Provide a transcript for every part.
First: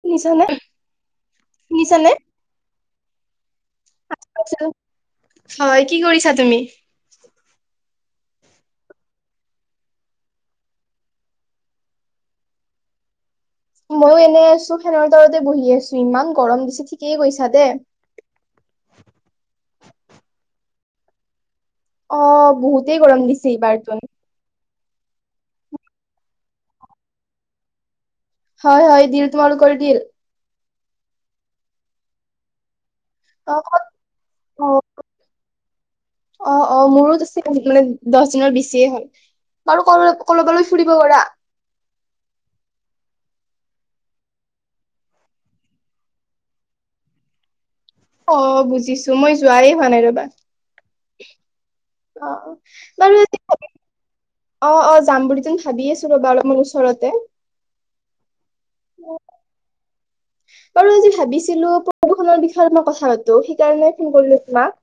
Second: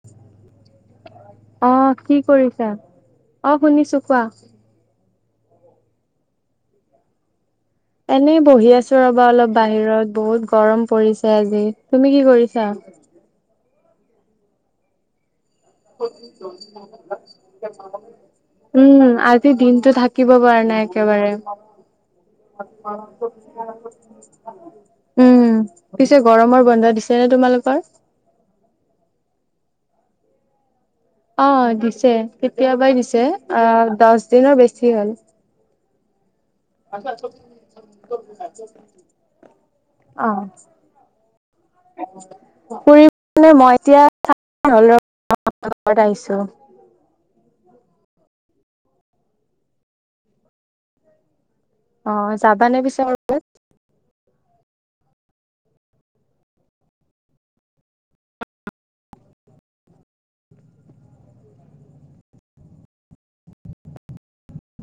শুনিছানে? অ', শুনিছানে? কি কৰিছা? অ', শুনিছো আ কোৱা। হয়, কি কৰিছা তুমি? এনেই বহি আছোঁ ৰবা অলপ বাহিৰত বহুত গৰম পৰিছে আজি। তুমি কি কৰিছা? ময়ো এনেই আছোঁ ফেনৰ তলতে বহি আছোঁ ইমান গৰম দিছে, ঠিকেই কৈছা দে। উম আজি দিনটো থাকিব পৰা নাই একেবাৰে। অ বহুতেই গৰম দিছে এইবাৰতোন [unintelligible] উম, পিছে গৰমৰ বন্ধ দিছে নে তোমালোকৰ? হয় হয় দিল। তোমালোকৰ দিল? অঁ দিছে কেতিয়াবাই দিছে অ আহ দছ দিনৰ বেছি হ'ল। অঁ অঁ মোৰো মানে দছ দিনৰ বেছিয়ে হ'ল। বাৰু ক'বালৈ অ', ক'ৰবালৈ ফুৰিব গলা? [unintelligible] ফুৰিবলৈ মই এতিয়া [unintelligible] আহিছোঁ। অঁ বুজিছো মই যোৱাই হোৱা নাই ৰবা। অ', অঁ যাবানে পিছে বাৰু কৰবাত? এতিয়া অঁ অঁ যাম বুলি তোন ভাবি আছোঁ ৰ'বা অলপ মান ওচৰতে। বাৰু আজি ভাবিছিলোঁ প্ৰদূষণৰ বিষয়ত মই কথা পাতোঁ, সেইকাৰণে ফোন কৰিলোঁ তোমাক',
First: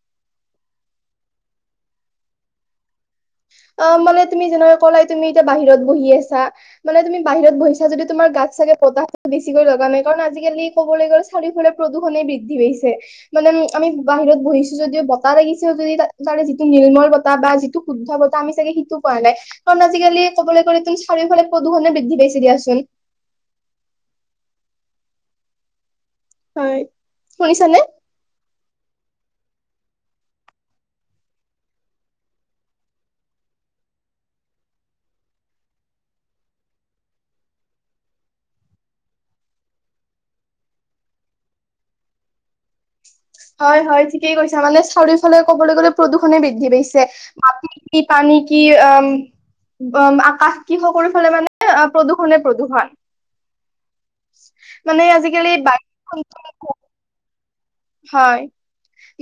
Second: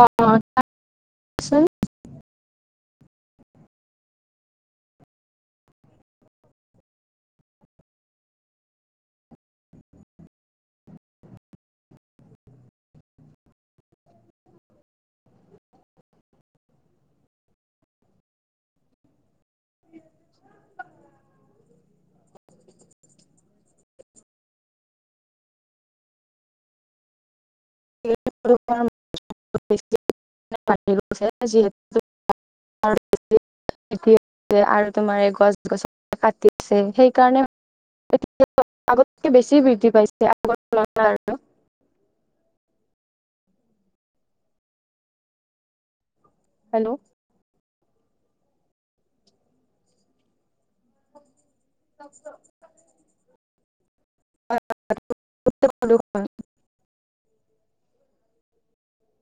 অ', - অ', তাত', চোন', অ', মানে তুমি যেনেকে ক'লাই তুমি এতিয়া বাহিৰত বহি আছা', মানে তুমি বাহিৰত বহিছা যদিও তোমাৰ গাত চাগে বতাহটো বেছিকৈ লগা নাই কাৰণ আজিকালি ক'বলৈ গ'ল', চাৰিওফালে প্ৰদূষণে বৃদ্ধি পাইছে', মানে হম', আমি বাহিৰত বহিছোঁ যদিও বতাহ লাগিছে যদি তাৰে যিটো নিৰ্মল বতাহ বা যিটো শুদ্ধ বতা', আমি চাগে সিটো পোৱা নাই কাৰণ আজিকালি ক'বলৈ গ'লে তো চাৰিওফালে প্ৰদূষণে বৃদ্ধি পাইছে দিয়াচোন', হয়, শুনিছা নে? [unintelligible] [unintelligible] বৃদ্ধি হৈছে আৰু তোমাৰ এই গছ-গছনি কাটি আছে সেইকাৰণে', সেইটোৱে আগতকে বেছি বৃদ্ধি পাইছে আগৰ তুলনাত আৰু', হয়', - হয়', ঠিকেই কৈছা মানে চাৰিওফালে ক'বলৈ গ'লে প্ৰদূষণে বৃদ্ধি হেল্ল' পাইছে, মাটি', কি পানী কি অ', আকাশ', কি সকলো ফালে মানে অ', প্ৰদূষণে প্ৰদূৰষণ', মানে আজিকালি বায়ু প্ৰদূষণ', হয়',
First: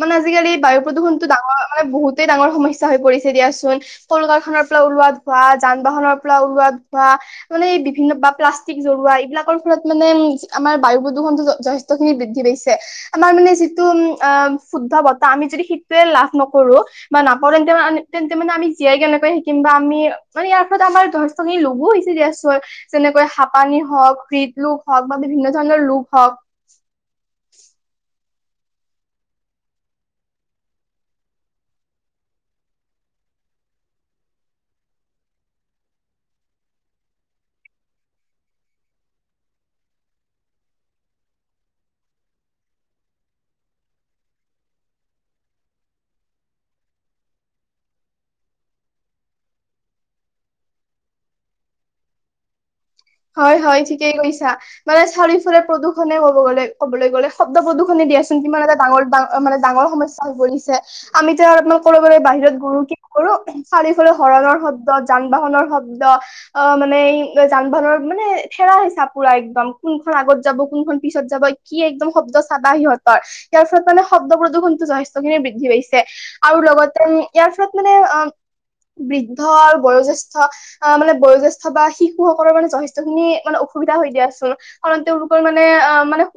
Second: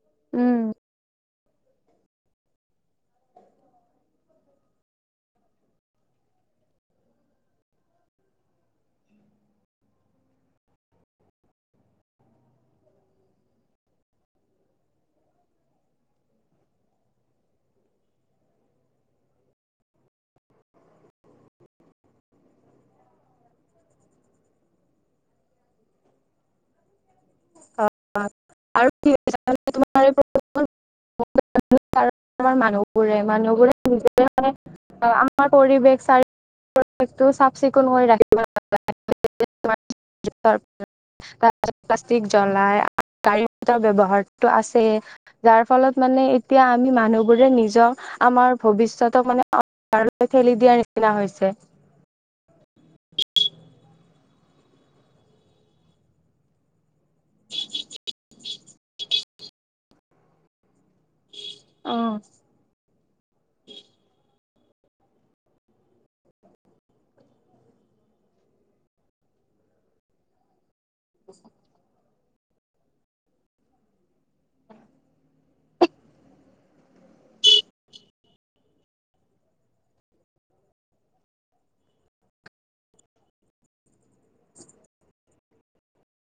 মানে আজিকালি এই বায়ু প্ৰদূষণ', সেইটো ডাঙৰ মানে বহুতেই ডাঙৰ সমস্যা হৈ পৰিছে দিয়াচোন', কলকাৰখনৰ পৰা উলোৱা ধোৱা, যান-বাহনৰ পৰা উলোৱা ধোৱা', মানে এই বিভিন্ন বা প্লাষ্টিক জ্বলোয়া এইবিলাকৰ ফলত মানে উম', আমাৰ বায়ু প্ৰদূষণটো য', -যথেষ্ট', যথেষ্টখিনি বৃদ্ধি পাইছে', আমাৰ মানে যিটো উম', -অহ', শুদ্ধ বতাহ আমি যদি সেইটোৱে লাভ নকৰোঁ ', বা নাপাওঁ তেন্তে মানে আ', তেন্তে মানে আমি জীয়াই কেনেকে শিকিম বা আমি ইয়াৰ ফলত আমাৰ‌ ধৰ', শো সি ল'ব হৈছে দিয়াচোন', যেনেকৈ হাপানী হওঁক, হৃদৰোগ হওঁক, বা বিভিন্ন ধৰণৰ ৰোগ হওঁক', [unintelligible] আমাৰ মানুহবোৰে-মানুহবোৰে নিজে মানে', আমাৰ পৰিৱেশ চাৰিফালে পৰিৱেশতো চাফ-চিকুণ কৰি ৰাখিব লাগে', তাৰপিছত', প্লাষ্টিক জ্বলাই আৰু গাড়ীৰ ব্যৱহাৰটো আছেই', যাৰফলত মানে এতিয়া আমি মানুহবোৰে নিজৰ আমাৰ ভৱিষ্যতক মানে অহ', তা', ঠেলি দিয়াৰ নিচিনা হৈছে', হয়', - হয়', ঠিকেই কৈছা মানে চাৰিওফালে প্ৰদূষণে ক'ব গ'লে', ক'বলৈ গ'লে শব্দ প্ৰদূষণে দিয়াচোন কিমান এটা ডাঙৰ- ডাঙ', মানে ডাঙৰ সমস্যা হৈ পৰিছে ', আমি এতিয়া আৰু আপোনাক কৰোবাৰ অ', বাহিৰত ঘূৰো কি? কৰো, চাৰিওফালে হৰণৰ শব্দ যান-বাহনৰ শব্দ অ', মানে এই যে যান-বাহনৰ', মানে থেলা - হেছা পুৰা একদম কোনখন আগত যাব, কোনখন পিছত যাব, কি একদম শব্দ চাবা সিহঁতৰ', ইয়াৰ ফলত মানে শব্দ প্ৰদূষণতো যথেষ্টখিনি বৃদ্ধি পাইছে', আৰু লগতে ইয়াৰ ফলত মানে অ', বৃদ্ধ আৰু বয়োজ্যেষ্ঠ আহ', মানে বয়োজ্যেষ্ঠ বা শিশুসকলৰ মানে যথেষ্ট', যথেষ্টখিনি মানে অসুবিধা হৈ দিয়াচোন কাৰণ তেওঁলোকৰ মানে আহ', মানে',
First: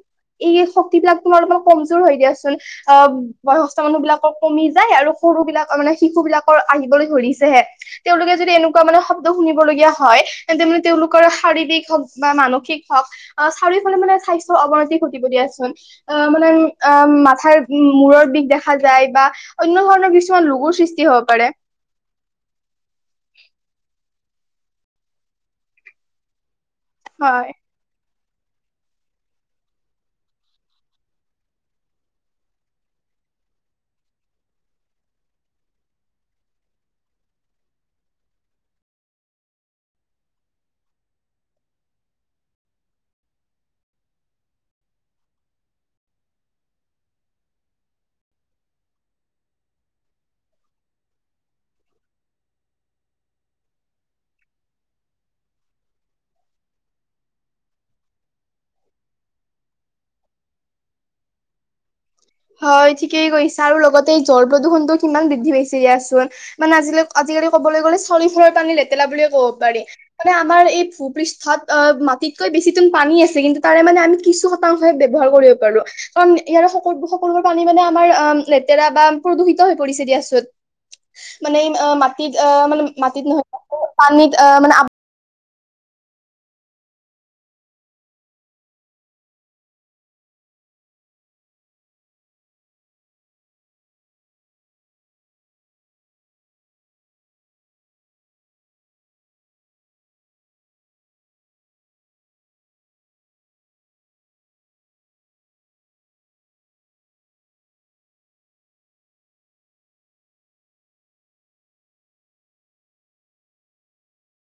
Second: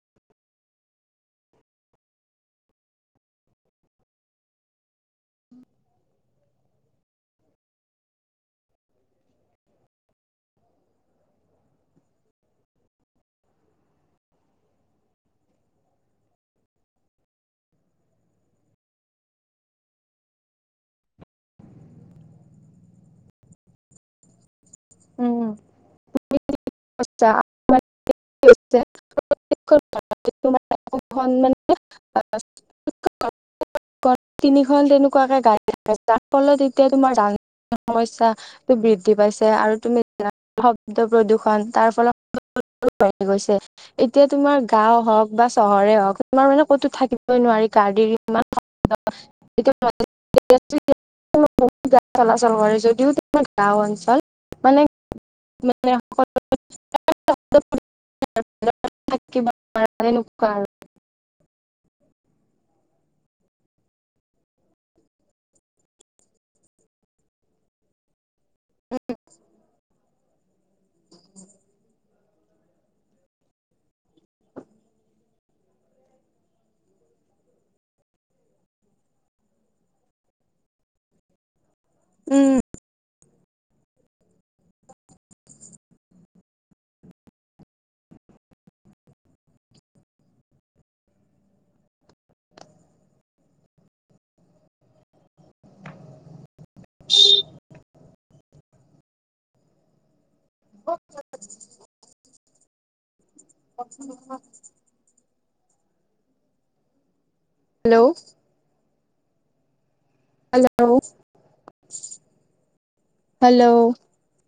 এই শক্তিবিলাক তোমাৰ অলপমান কমযোৰ হৈ দিয়াচোন', অ', বয়োজ্যেষ্ঠ মানুহ বিলাকক কমি যায় আৰু', সৰু-সৰু বিলাক মানে শিশু বিলাকৰ আহিবলৈ ধৰিছেহে তেওঁলোকে যদি এনেকুৱা মানে শব্দ', শব্দ শুনিবলগীয়া হয় তেন্তে মানে তেওঁলোকৰ শাৰীৰিক হ‌ওঁক বা', মানসিক হওঁক, অ', চাৰিওফালে মানে স্বাস্থ্যৰ অৱনতি ঘটিব দিয়াচোন', অহ', মানে অ', মাথাৰ মূৰৰ বিষ দেখা যায় বা', অন্য ধৰণৰ কিছুমান ৰোগৰ সৃষ্টি হ'ব পাৰে', উম', তুমি হয় ঠিকেই কৈছা', [unintelligible] [unintelligible] তিনিখন তেনেকুৱাকে গাড়ী তাৰ ফলত এতিয়া তোমাৰ যান যোতৰ সমস্যা বৃদ্ধি পাইছে আৰু তুমি শব্দ প্ৰদূষণ তাৰ ফলত। [unintelligible] বাঢ়ি গৈছে। এতিয়া তোমাৰ গাওঁ হওক বা চহৰে হওক তোমাৰ মানে ক'তো থাকিবই নোৱাৰি গাড়ীৰ ইমান শব্দ [unintelligible] বহুত গাড়ী চলাচল কৰে যদিও তে গাওঁ অঞ্চল মানে [unintelligible] য'ত থাকিব নোৱাৰা তেনেকুৱা আৰু হয় ঠিকেই কৈছা আৰু লগতে জল প্ৰদূষণটো কিমান বৃদ্ধি পাইছে দিয়াচোন। মানে আজিলৈ আজিকালি ক'বলৈ গ'লে চালিফালৰ পানী লেতেলা বুলিয়ে ক'ব পাৰি। মানে আমাৰ এই ভূপৃষ্ঠত অ মাটিতকৈ বেছি তুন পানী আছে কিন্তু তাৰে মানে আমি কিছু। শতাং ব্যৱহাৰ কৰিব পাৰো কাৰণ ইয়াৰ সকলো সক লো বোৰ পানী মানে আমাৰ লেতেৰা বা প্ৰদূষিত হৈ পৰিছে দিয়াচোন। মানে মাটিত অ উম, মানে মাটিত নহয় পানীত অ মানে। [unintelligible] কনচোন নোহোৱা হৈছে [unintelligible] হেল্লো'। Hello hello.